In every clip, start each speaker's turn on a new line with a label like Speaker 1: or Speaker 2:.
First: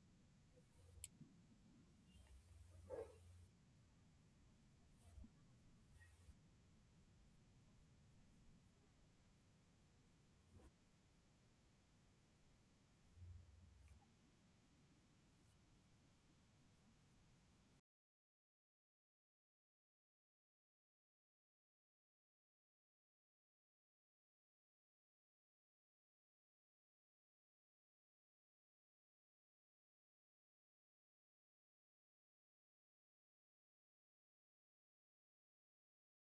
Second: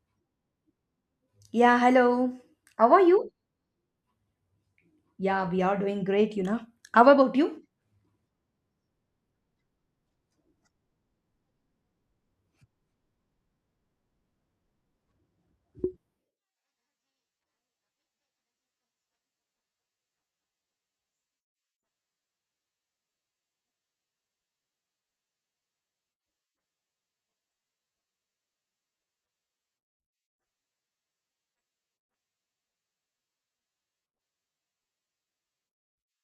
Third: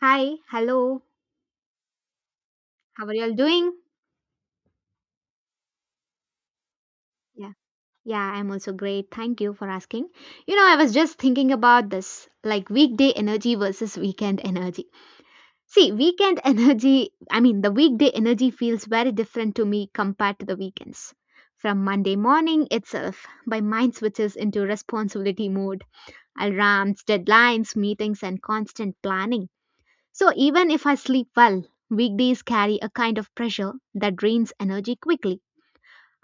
Speaker 1: Hi, hello.
Speaker 2: Yeah, hello. How are
Speaker 1: How are you
Speaker 2: you?
Speaker 1: all doing?
Speaker 2: Yeah, we are doing great, you know. How about
Speaker 1: Yeah,
Speaker 2: you?
Speaker 1: yeah, I'm also great. Thank you for asking. You know, I was just thinking about this like weekday energy versus weekend energy. See, weekend energy, I mean, the weekday energy feels very different to me compared to the weekends. From Monday morning itself, my mind switches into responsibility mode, alarms, deadlines, meetings, and constant planning. So even if I sleep well, weekdays carry a kind of pressure that drains energy quickly.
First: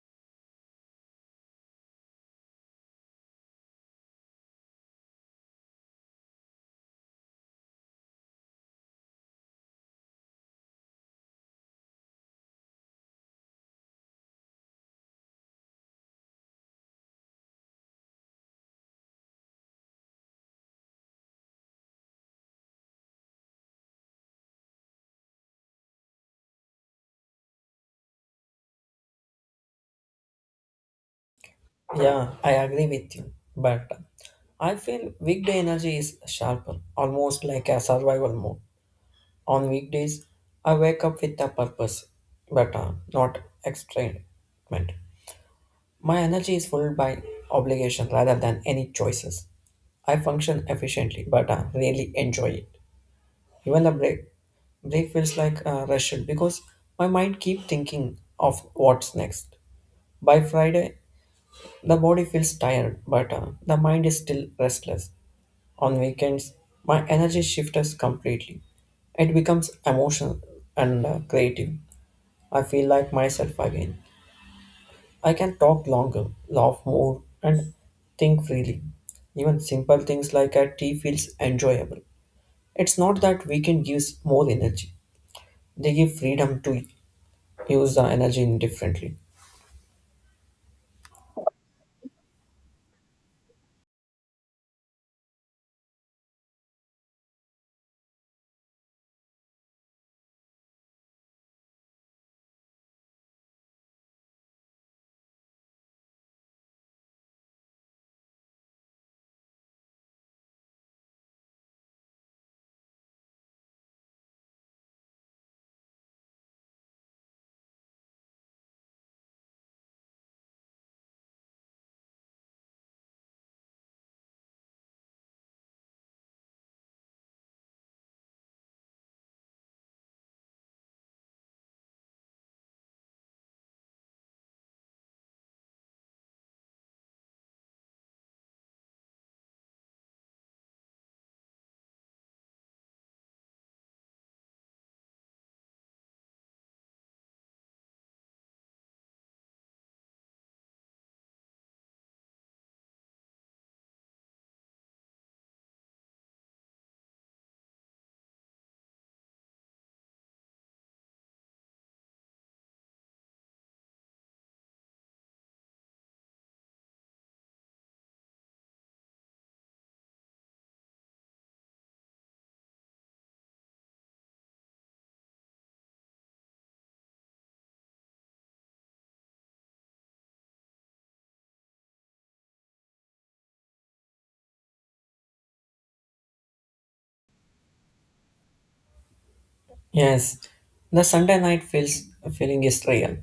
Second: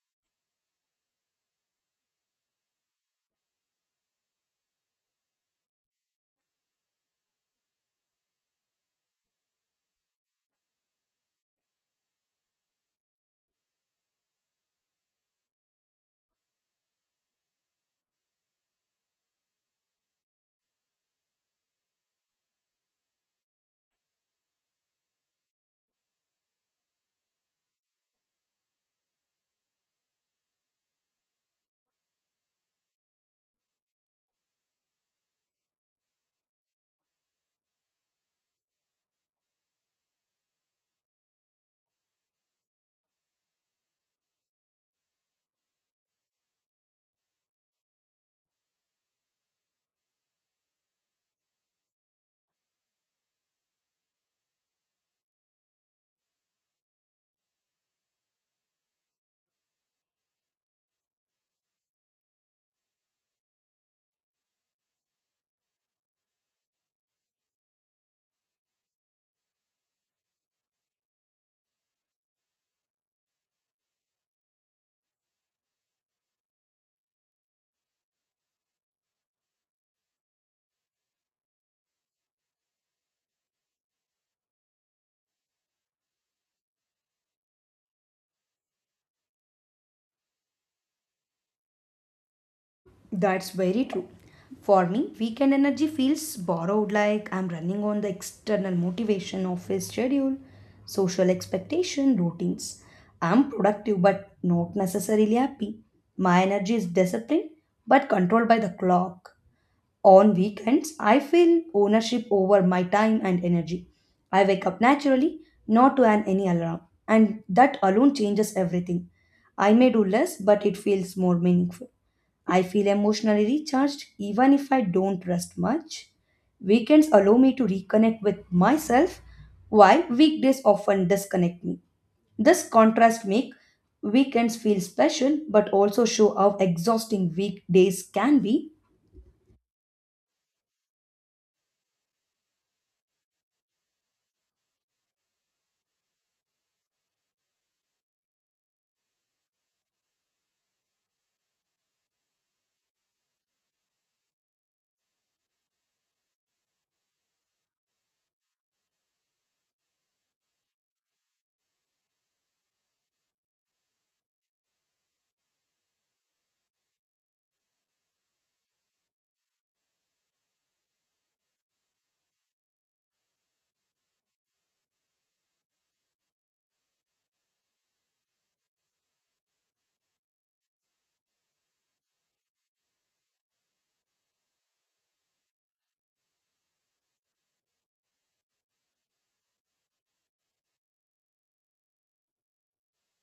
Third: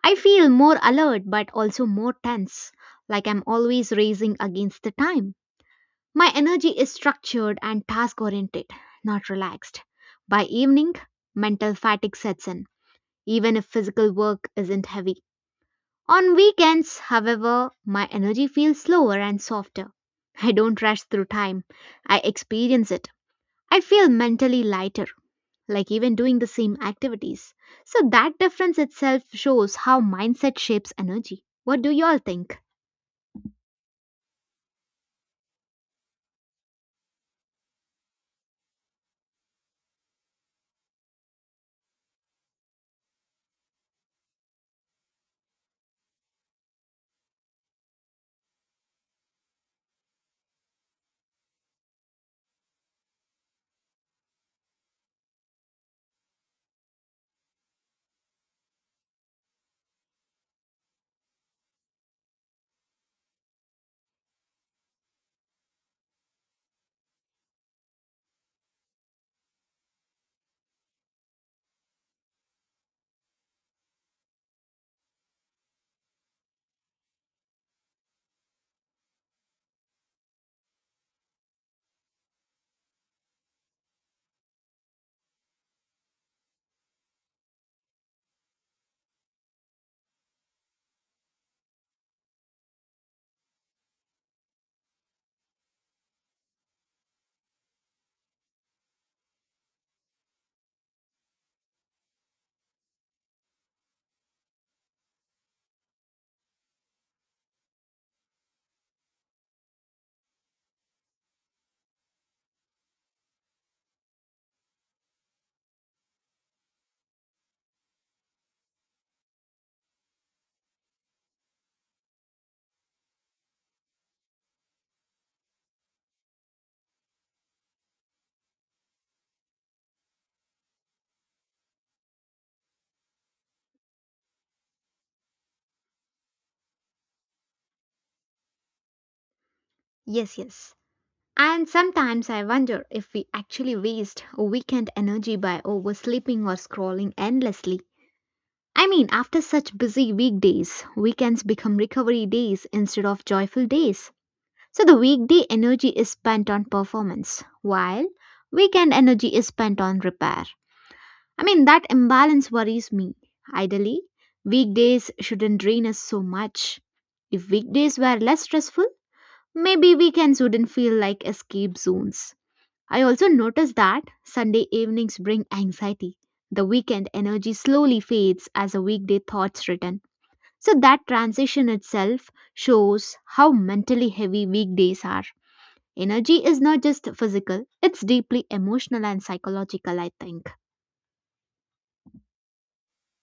Speaker 1: I feel more alert but also more tense, like I'm always racing against the time. My energy is structured and task oriented, not relaxed. By evening, mental fatigue sets in, even if physical work isn't heavy. On weekends, however, my energy feels slower and softer. I don't rush through time, I experience it. I feel mentally lighter like even doing the same activities. So that difference itself shows how mindset shapes energy. What do you all
Speaker 3: Yeah, I
Speaker 1: think?
Speaker 3: agree with you. But I feel weekday energy is sharper, almost like a survival mode. On weekdays, I wake up with a purpose, but not excitement. My energy is fueled by obligation rather than any choices. I function efficiently, but I really enjoy it. Even the break feels like a rush because my mind keeps thinking of what's next. By Friday, the body feels tired, but the mind is still restless. On weekends, my energy shifts completely. It becomes emotional and creative. I feel like myself again. I can talk longer, laugh more, and think freely. Even simple things like a tea feels enjoyable. It's not that weekend gives more energy. They give freedom to use the energy indifferently.
Speaker 2: That's very true. For me, weekend energy feels borrowed like I'm running on the external motivation of his schedule, social expectation, routines. I'm productive but not necessarily happy. My energy is disciplined but controlled by the clock. On weekends, I feel ownership over my time and energy. I wake up naturally, not to an any alarm, and that alone changes everything. I may do less, but it feels more meaningful. I feel emotionally recharged even if I don't rest much. Weekends allow me to reconnect with myself, while weekdays often disconnect me. This contrast makes weekends feel special but also show how exhausting weekdays can be.
Speaker 1: Yes. And sometimes I wonder if we actually waste a weekend energy by oversleeping or scrolling endlessly. I mean, after such busy weekdays, weekends become recovery days instead of joyful days. So the weekday energy is spent on performance, while weekend energy is spent on repair. I mean, that imbalance worries me. Ideally, weekdays shouldn't drain us so much. If weekdays were less stressful, maybe weekends wouldn't feel like escape zones. I also notice that Sunday evenings bring anxiety. The weekend energy slowly fades as a weekday thoughts return. So that transition itself shows how mentally heavy weekdays are. Energy is not just physical, it's deeply emotional and psychological, I
Speaker 3: Yes,
Speaker 1: think.
Speaker 3: the Sunday night feels feeling is real.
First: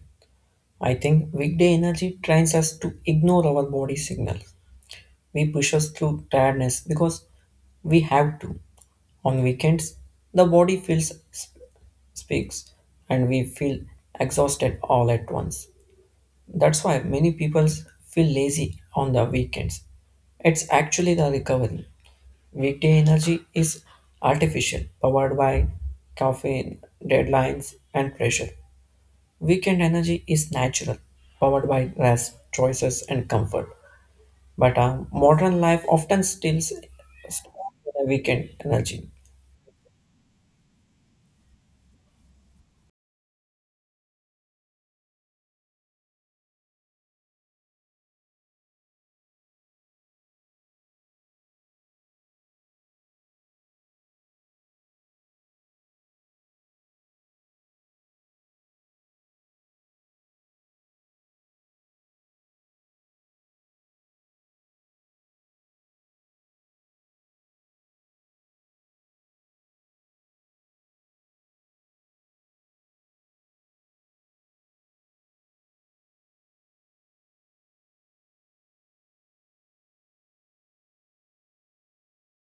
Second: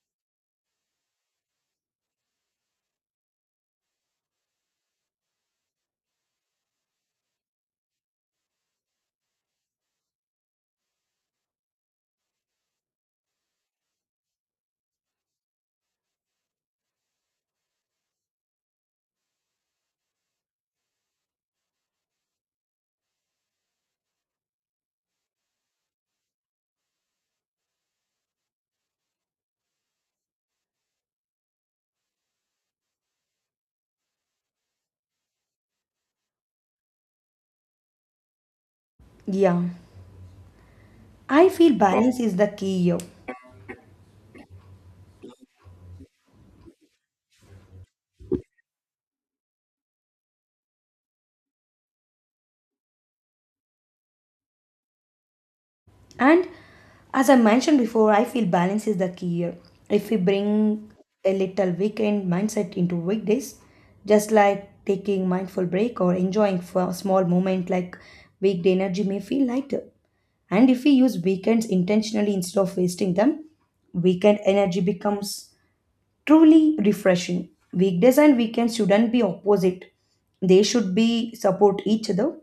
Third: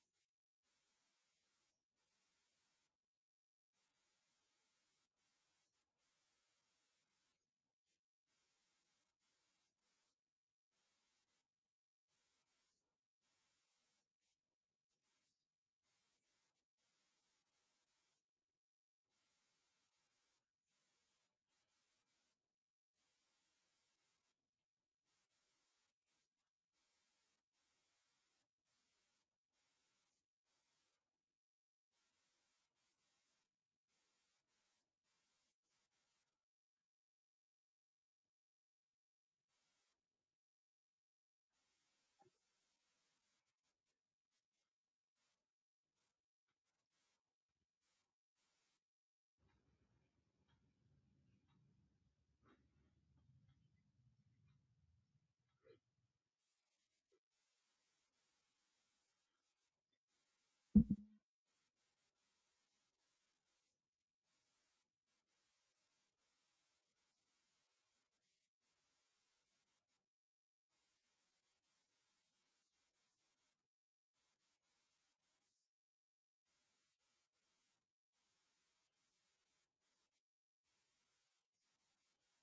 Speaker 3: I think weekday energy trains us to ignore our body signals. We push us through tiredness because we have to. On weekends, the body speaks and we feel exhausted all at once. That's why many people feel lazy on the weekends. It's actually the recovery. Weekday energy is artificial, powered by caffeine, deadlines, and pressure. Weekend energy is natural, powered by rest, choices, and comfort. But modern life often steals the weekend energy.
Speaker 2: Yeah. I feel balance is the key here. And as I mentioned before, I feel balance is the key here. If we bring a little weekend mindset into weekdays, just like taking mindful break or enjoying for a small moment like weekday energy may feel lighter. And if we use weekends intentionally instead of wasting them, weekend energy becomes truly refreshing. Weekdays and weekends shouldn't be opposite. They should be support each other.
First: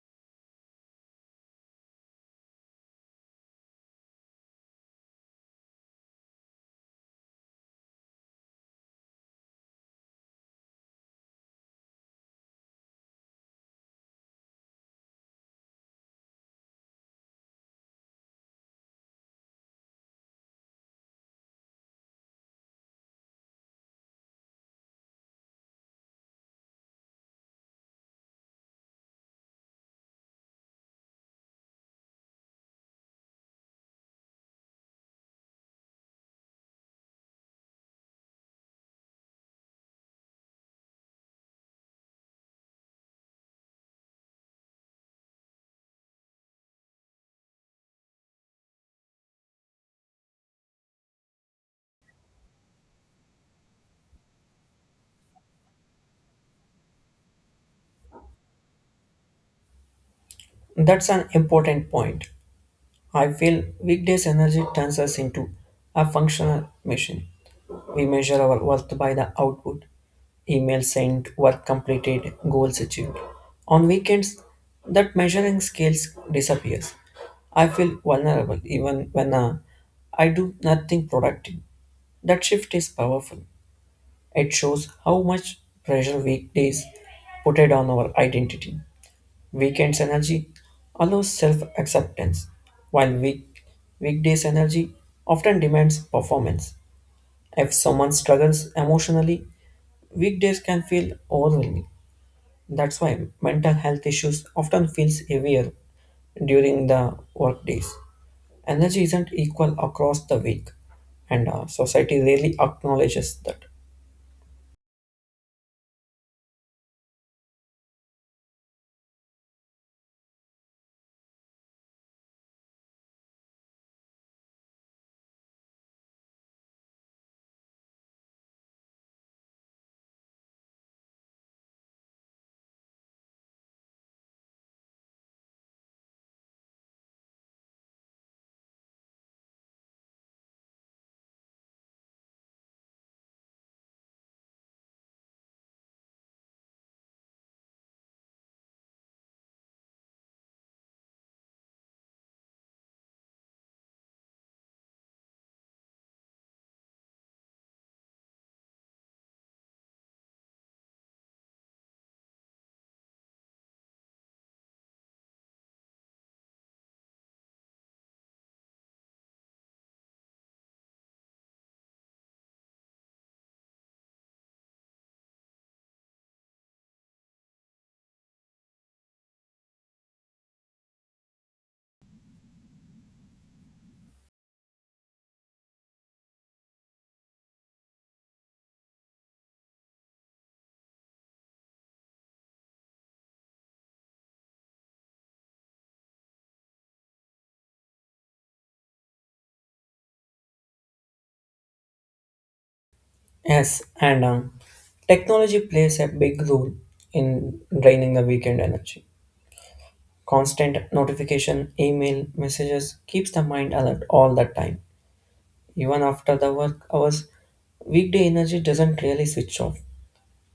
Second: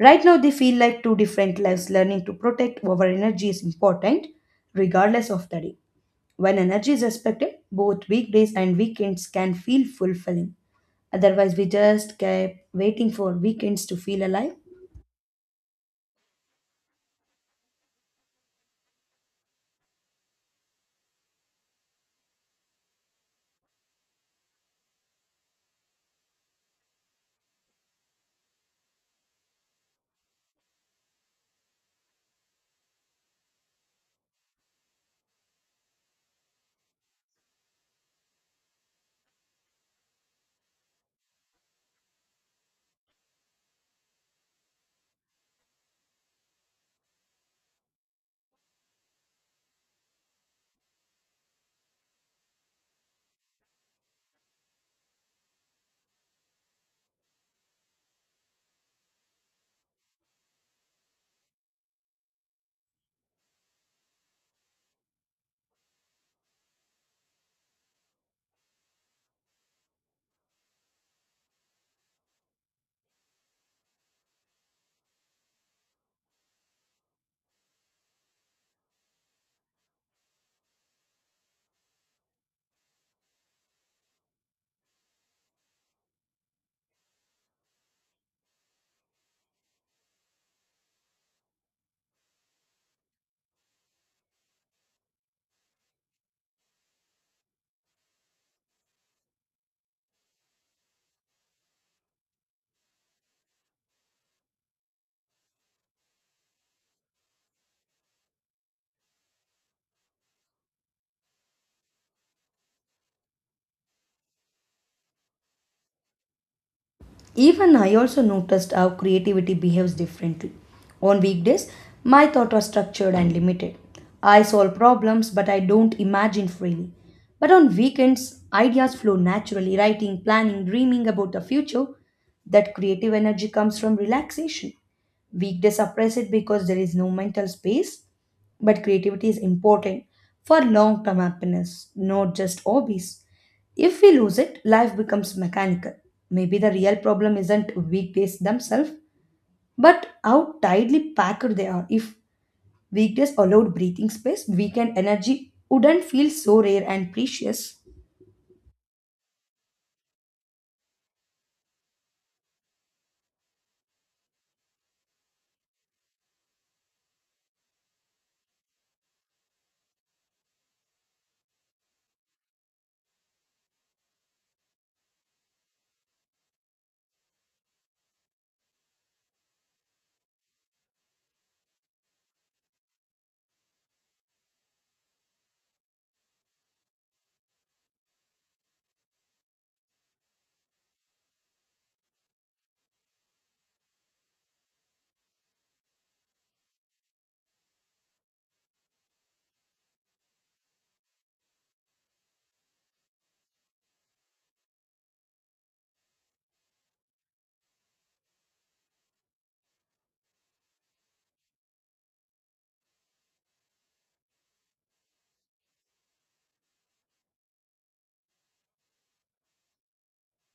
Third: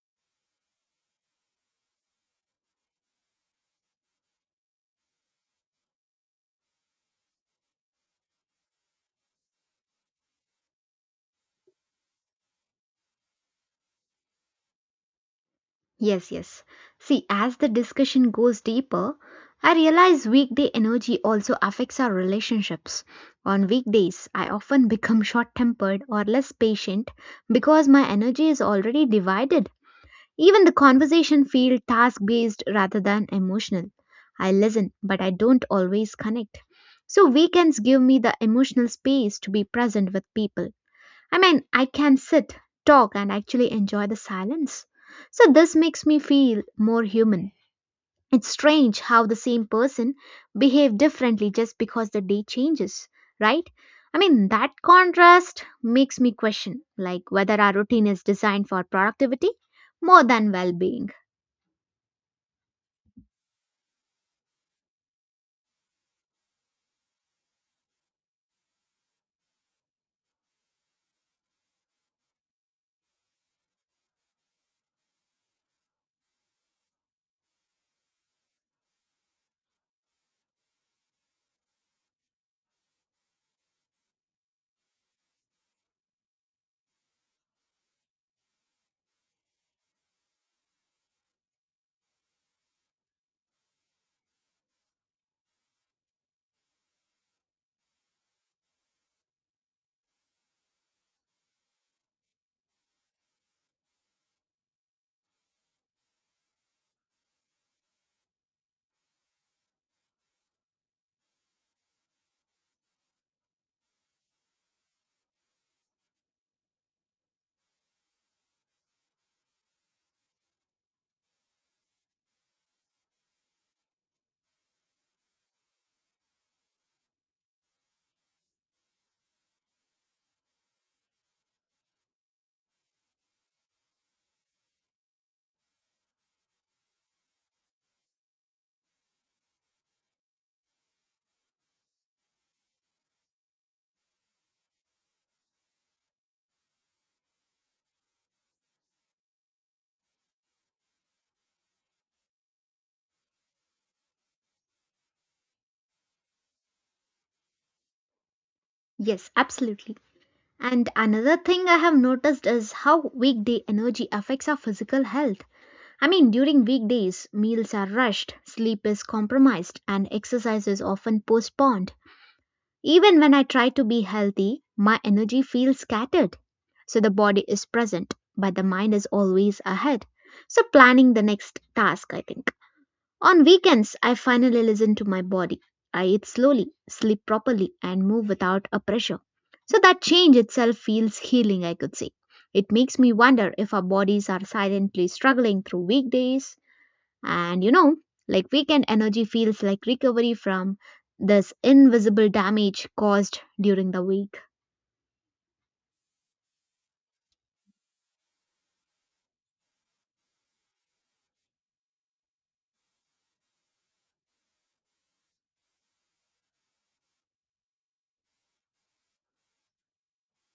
Speaker 2: Right now they feel like two different lives. Learning to protect our energy is important regardless of the day. When energy is respected, both weekdays and weekends can feel fulfilling. Otherwise we just keep waiting for weekends to feel alive.
Speaker 1: Yes. See, as the discussion goes deeper, I realize weekday energy also affects our relationships. On weekdays, I often become short tempered or less patient because my energy is already divided. Even the conversation feels task based rather than emotional. I listen, but I don't always connect. So weekends give me the emotional space to be present with people. I mean, I can sit, talk, and actually enjoy the silence. So this makes me feel more human. It's strange how the same person behave differently just because the day changes, right? I mean, that contrast makes me question like whether our routine is designed for productivity more than well-being.
Speaker 3: That's an important point. I feel weekdays energy turns us into a functional machine. We measure our worth by the output, email sent, work completed, goals achieved. On weekends, that measuring scales disappears. I feel vulnerable even when I do nothing productive. That shift is powerful. It shows how much pressure weekdays put it on our identity. Weekends energy allows self acceptance, while weekdays energy often demands performance. If someone struggles emotionally, weekdays can feel overwhelming. That's why mental health issues often feels heavier during the work days. Energy isn't equal across the week, and society rarely acknowledges that.
Speaker 2: Even I also noticed how creativity behaves differently. On weekdays, my thoughts are structured and limited. I solve problems, but I don't imagine freely. But on weekends, ideas flow naturally, writing, planning, dreaming about the future. That creative energy comes from relaxation. Weekdays suppress it because there is no mental space, but creativity is important for long term happiness, not just hobbies. If we lose it, life becomes mechanical. Maybe the real problem isn't weekdays themselves, but how tightly packed they are. If weekdays allowed breathing space, weekend energy wouldn't feel so rare and precious.
Speaker 1: Yes, absolutely. And another thing I have noticed is how weekday energy affects our physical health. I mean, during weekdays, meals are rushed, sleep is compromised, and exercise is often postponed. Even when I try to be healthy, my energy feels scattered. So the body is present, but the mind is always ahead. So planning the next task, I think. On weekends, I finally listen to my body. I eat slowly, sleep properly, and move without a pressure. So that change itself feels healing, I could say. It makes me wonder if our bodies are silently struggling through weekdays and like weekend energy feels like recovery from this invisible damage caused
Speaker 3: Yes,
Speaker 1: during the
Speaker 3: and
Speaker 1: week.
Speaker 3: uh, technology plays a big role in draining the weekend energy. Constant notification, email, messages keeps the mind alert all the time. Even after the work hours, weekday energy doesn't really switch off.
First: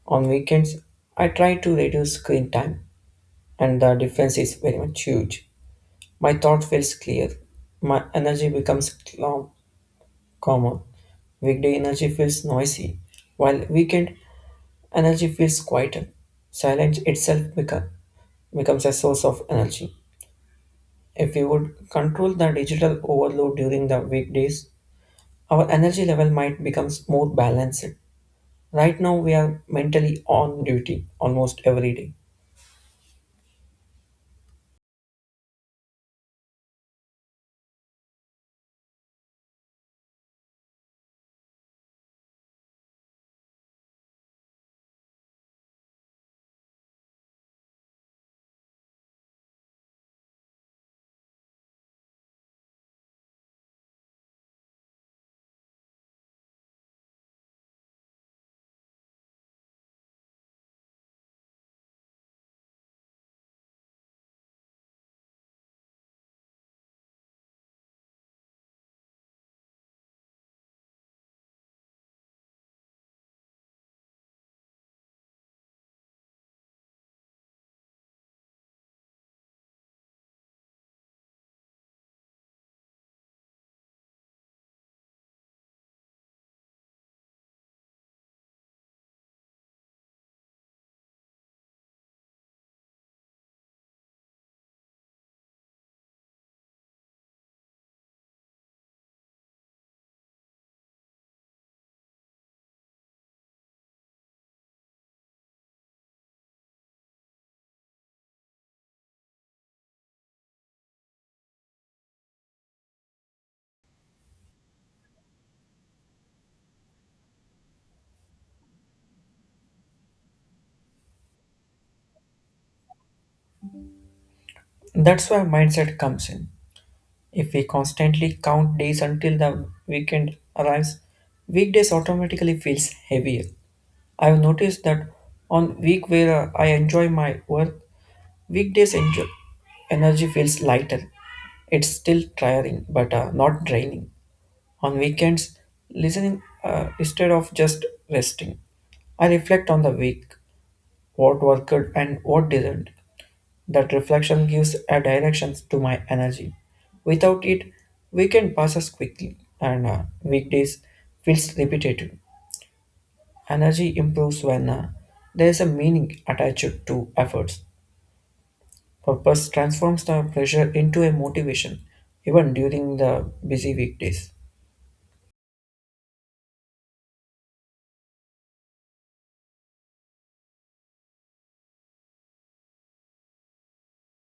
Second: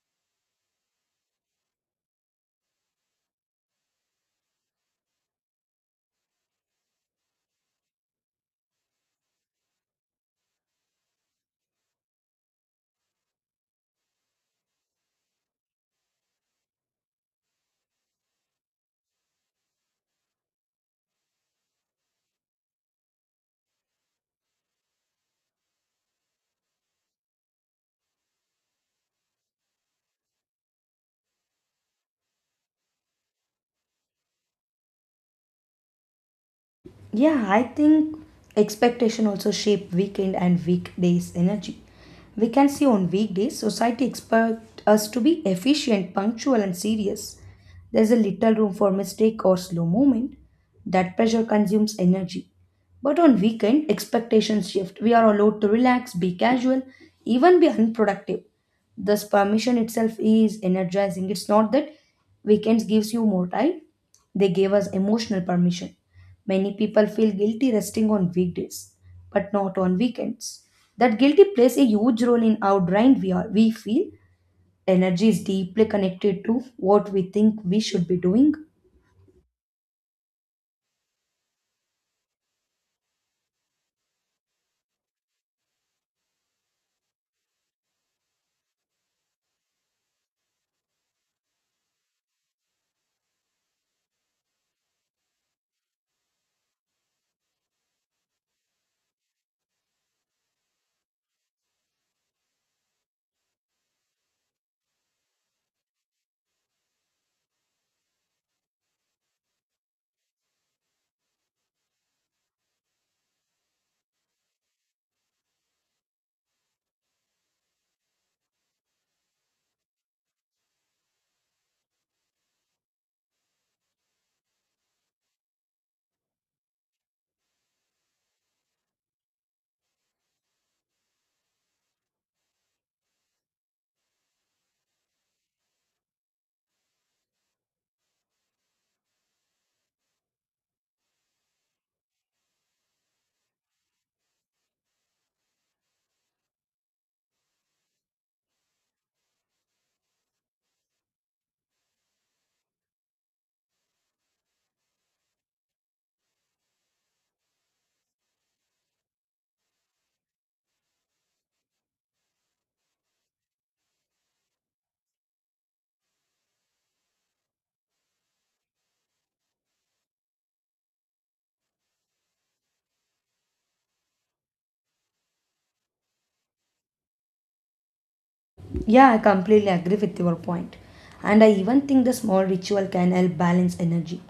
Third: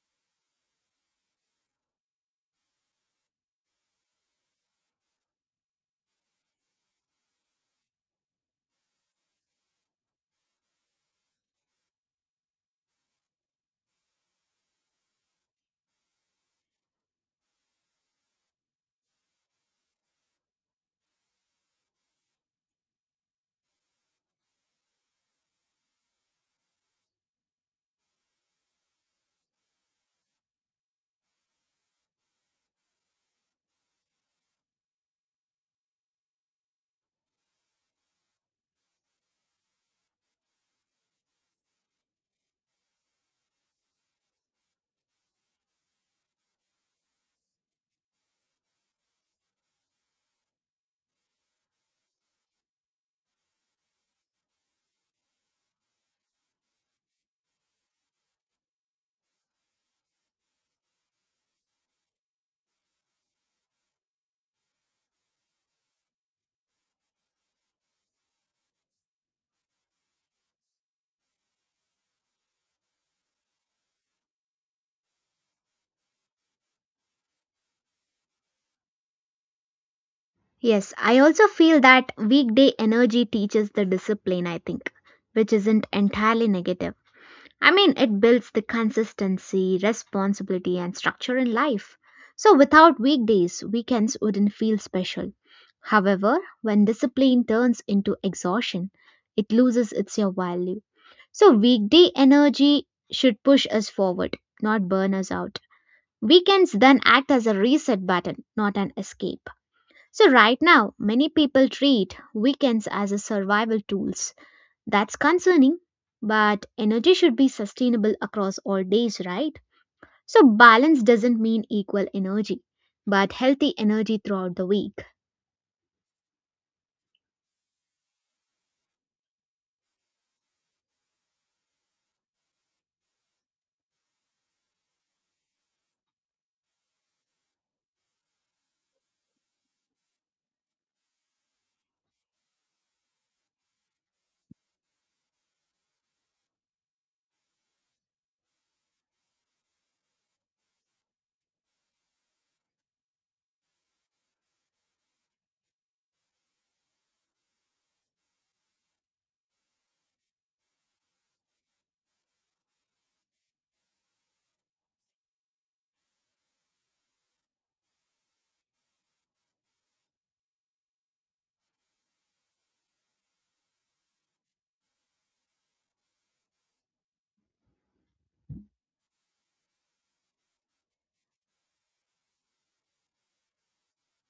Speaker 3: On weekends, I try to reduce screen time, and the difference is very much huge. My thought feels clear. My energy becomes calmer. Weekday energy feels noisy, while weekend energy feels quieter. Silence itself becomes a source of energy. If we would control the digital overload during the weekdays, our energy level might become more balanced. Right now, we are mentally on duty almost every day.
Speaker 2: Yeah, I think expectation also shape weekend and weekdays energy. We can see on weekdays society expect us to be efficient, punctual and serious. There's a little room for mistake or slow movement. That pressure consumes energy. But on weekend expectations shift. We are allowed to relax, be casual, even be unproductive. This permission itself is energizing. It's not that weekends gives you more time. They gave us emotional permission. Many people feel guilty resting on weekdays, but not on weekends. That guilty plays a huge role in how drained we are. We feel energy is deeply connected to what we think we should be doing.
Speaker 1: Yes, I also feel that weekday energy teaches the discipline, I think, which isn't entirely negative. I mean, it builds the consistency, responsibility, and structure in life. So without weekdays, weekends wouldn't feel special. However, when discipline turns into exhaustion, it loses its your value. So weekday energy should push us forward, not burn us out. Weekends then act as a reset button, not an escape. So right now, many people treat weekends as a survival tools. That's concerning, but energy should be sustainable across all days, right? So balance doesn't mean equal energy, but healthy energy throughout the week.
Speaker 3: That's where mindset comes in. If we constantly count days until the weekend arrives, weekdays automatically feels heavier. I've noticed that on week where I enjoy my work, weekdays enjoy, energy feels lighter. It's still tiring, but not draining. On weekends, listening instead of just resting. I reflect on the week, what worked and what didn't. That reflection gives a direction to my energy. Without it, weekend passes quickly and weekdays feels repetitive. Energy improves when there is a meaning attached to efforts. Purpose transforms the pressure into a motivation even during the busy weekdays.
Speaker 2: Yeah, I completely agree with your point. And I even think the small ritual can help balance energy.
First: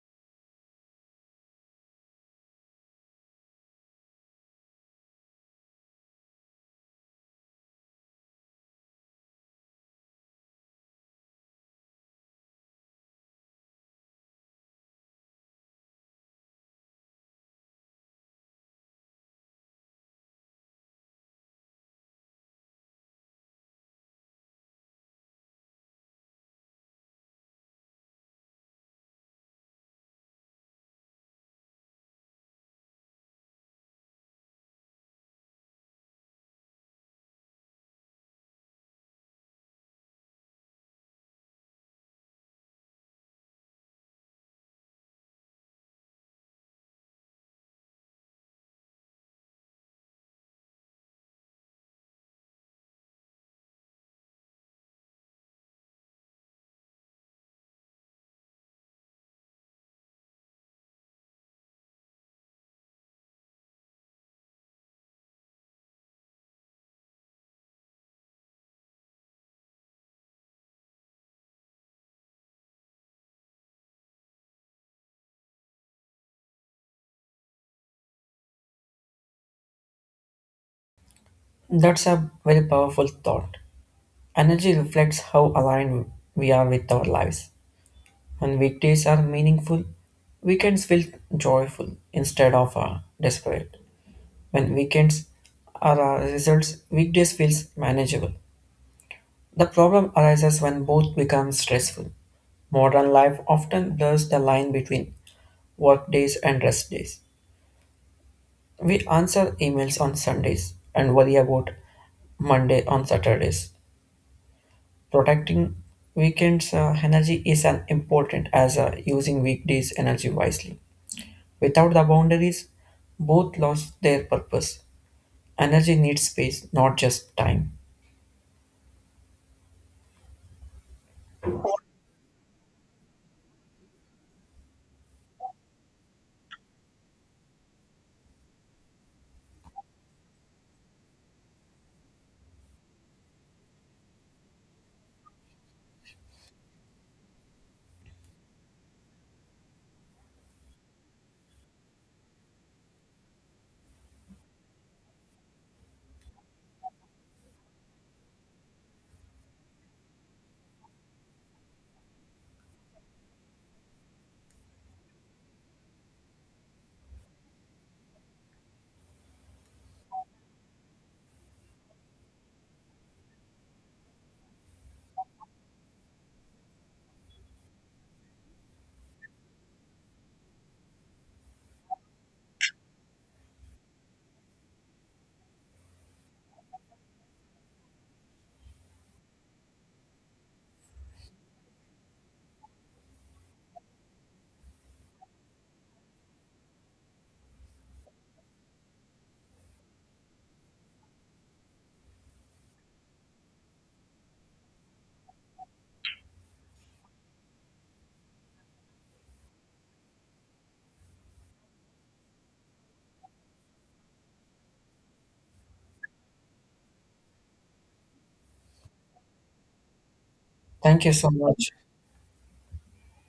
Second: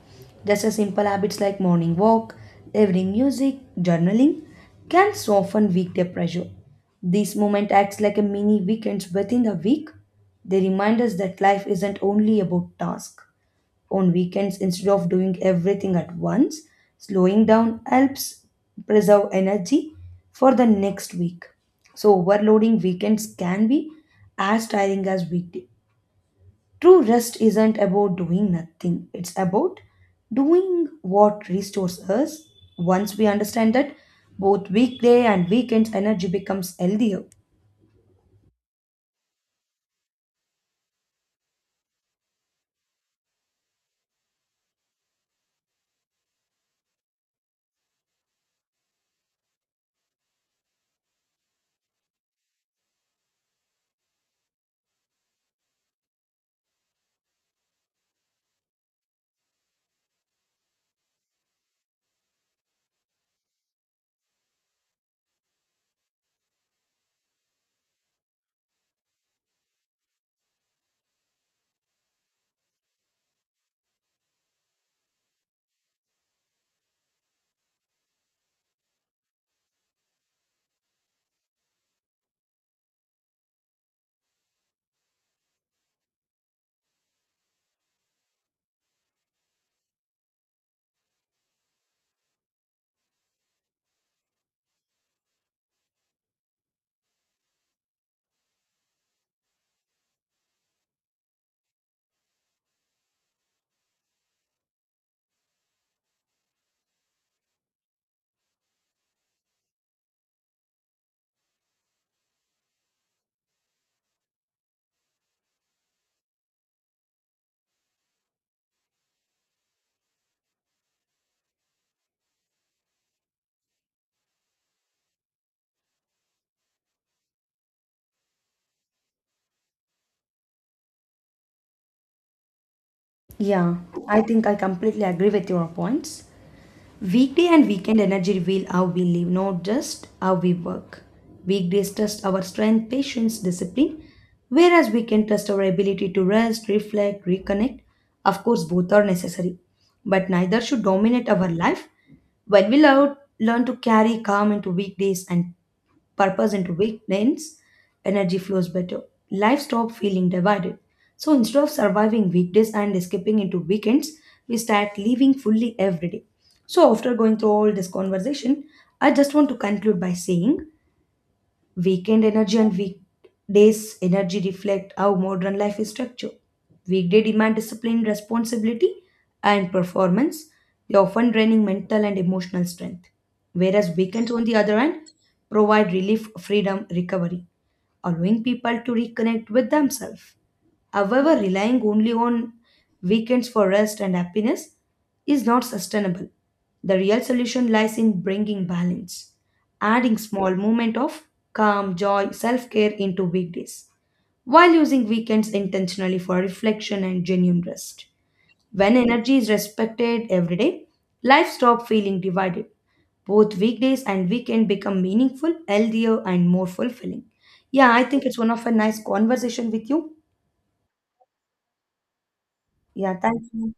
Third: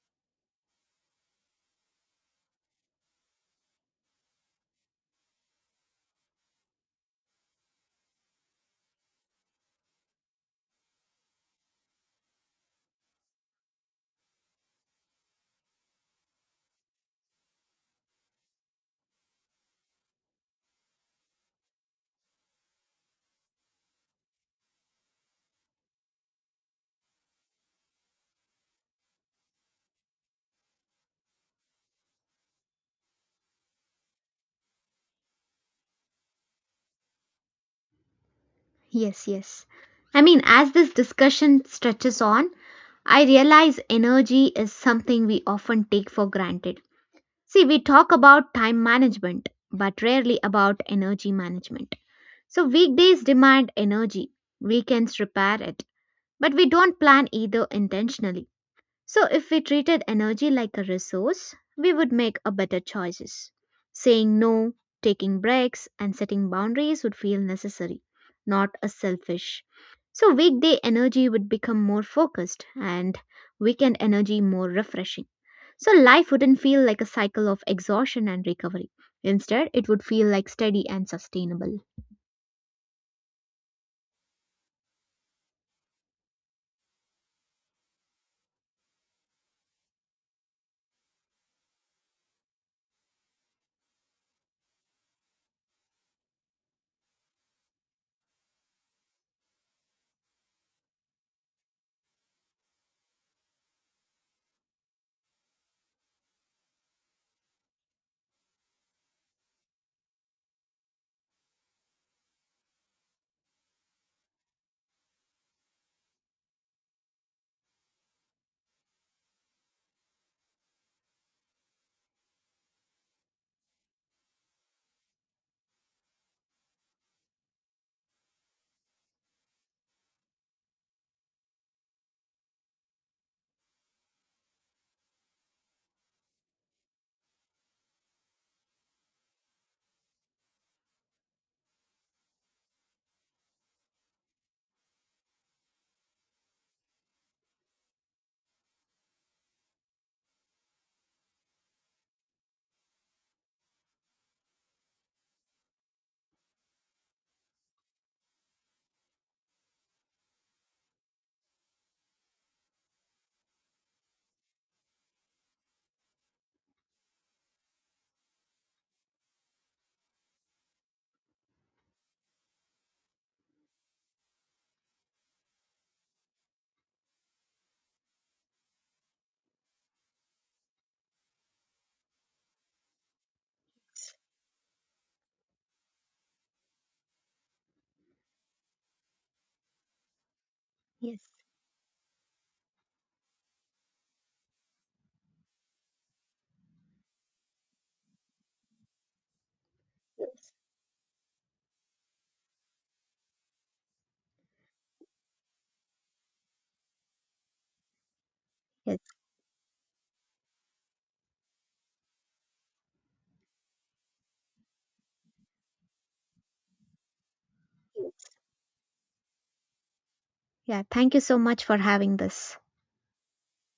Speaker 2: Just as simple habits like morning walk, evening music, journaling can soften weekday pressure. This moment acts like a mini weekends within the week. They remind us that life isn't only about tasks on weekends instead of doing everything at once. Slowing down helps preserve energy for the next week. So, overloading weekends can be as tiring as weekday. True rest isn't about doing nothing, it's about doing what restores us. Once we understand that, both weekday and weekends energy becomes healthier.
Speaker 1: Yes. I mean, as this discussion stretches on, I realize energy is something we often take for granted. See, we talk about time management, but rarely about energy management. So weekdays demand energy, weekends repair it, but we don't plan either intentionally. So if we treated energy like a resource, we would make a better choices. Saying no, taking breaks, and setting boundaries would feel necessary, not a selfish. So weekday energy would become more focused and weekend energy more refreshing. So life wouldn't feel like a cycle of exhaustion and recovery. Instead, it would feel like steady and sustainable.
Speaker 3: That's a very powerful thought. Energy reflects how aligned we are with our lives. When weekdays are meaningful, weekends feel joyful instead of desperate. When weekends are our results, weekdays feels manageable. The problem arises when both become stressful. Modern life often blurs the line between work days and rest days. We answer emails on Sundays and worry about Monday on Saturdays. Protecting weekends energy is as important as using weekdays energy wisely. Without the boundaries, both lost their purpose. Energy needs space, not just time.
Speaker 2: Yeah, I think I completely agree with your points. Weekday and weekend energy reveal how we live, not just how we work. Weekdays test our strength, patience, discipline, whereas weekend test our ability to rest, reflect, reconnect. Of course, both are necessary, but neither should dominate our life. When we learn to carry calm into weekdays and purpose into weekends, energy flows better. Life stops feeling divided. So instead of surviving weekdays and escaping into weekends, we start living fully every day. So after going through all this conversation, I just want to conclude by saying, weekend energy and weekdays energy reflect how modern life is structured. Weekday demand discipline, responsibility, and performance. They often draining mental and emotional strength. Whereas weekends, on the other hand, provide relief, freedom, recovery, allowing people to reconnect with themselves.
Speaker 1: Yes.
Speaker 2: However, relying only on weekends for rest and happiness is not sustainable. The real solution lies in bringing balance, adding
Speaker 1: Yes.
Speaker 2: small moment of calm, joy, self-care into weekdays, while using weekends intentionally for reflection and genuine rest. When
Speaker 1: Yes.
Speaker 2: energy is respected every day, life stops feeling divided. Both weekdays and weekend become meaningful, healthier, and more fulfilling. Yeah, I think it's one of a nice conversation with you.
Speaker 1: Yeah,
Speaker 3: Thank you
Speaker 1: thank you
Speaker 3: so
Speaker 1: so much
Speaker 3: much.
Speaker 1: for having this.
Speaker 2: Yeah, thank you.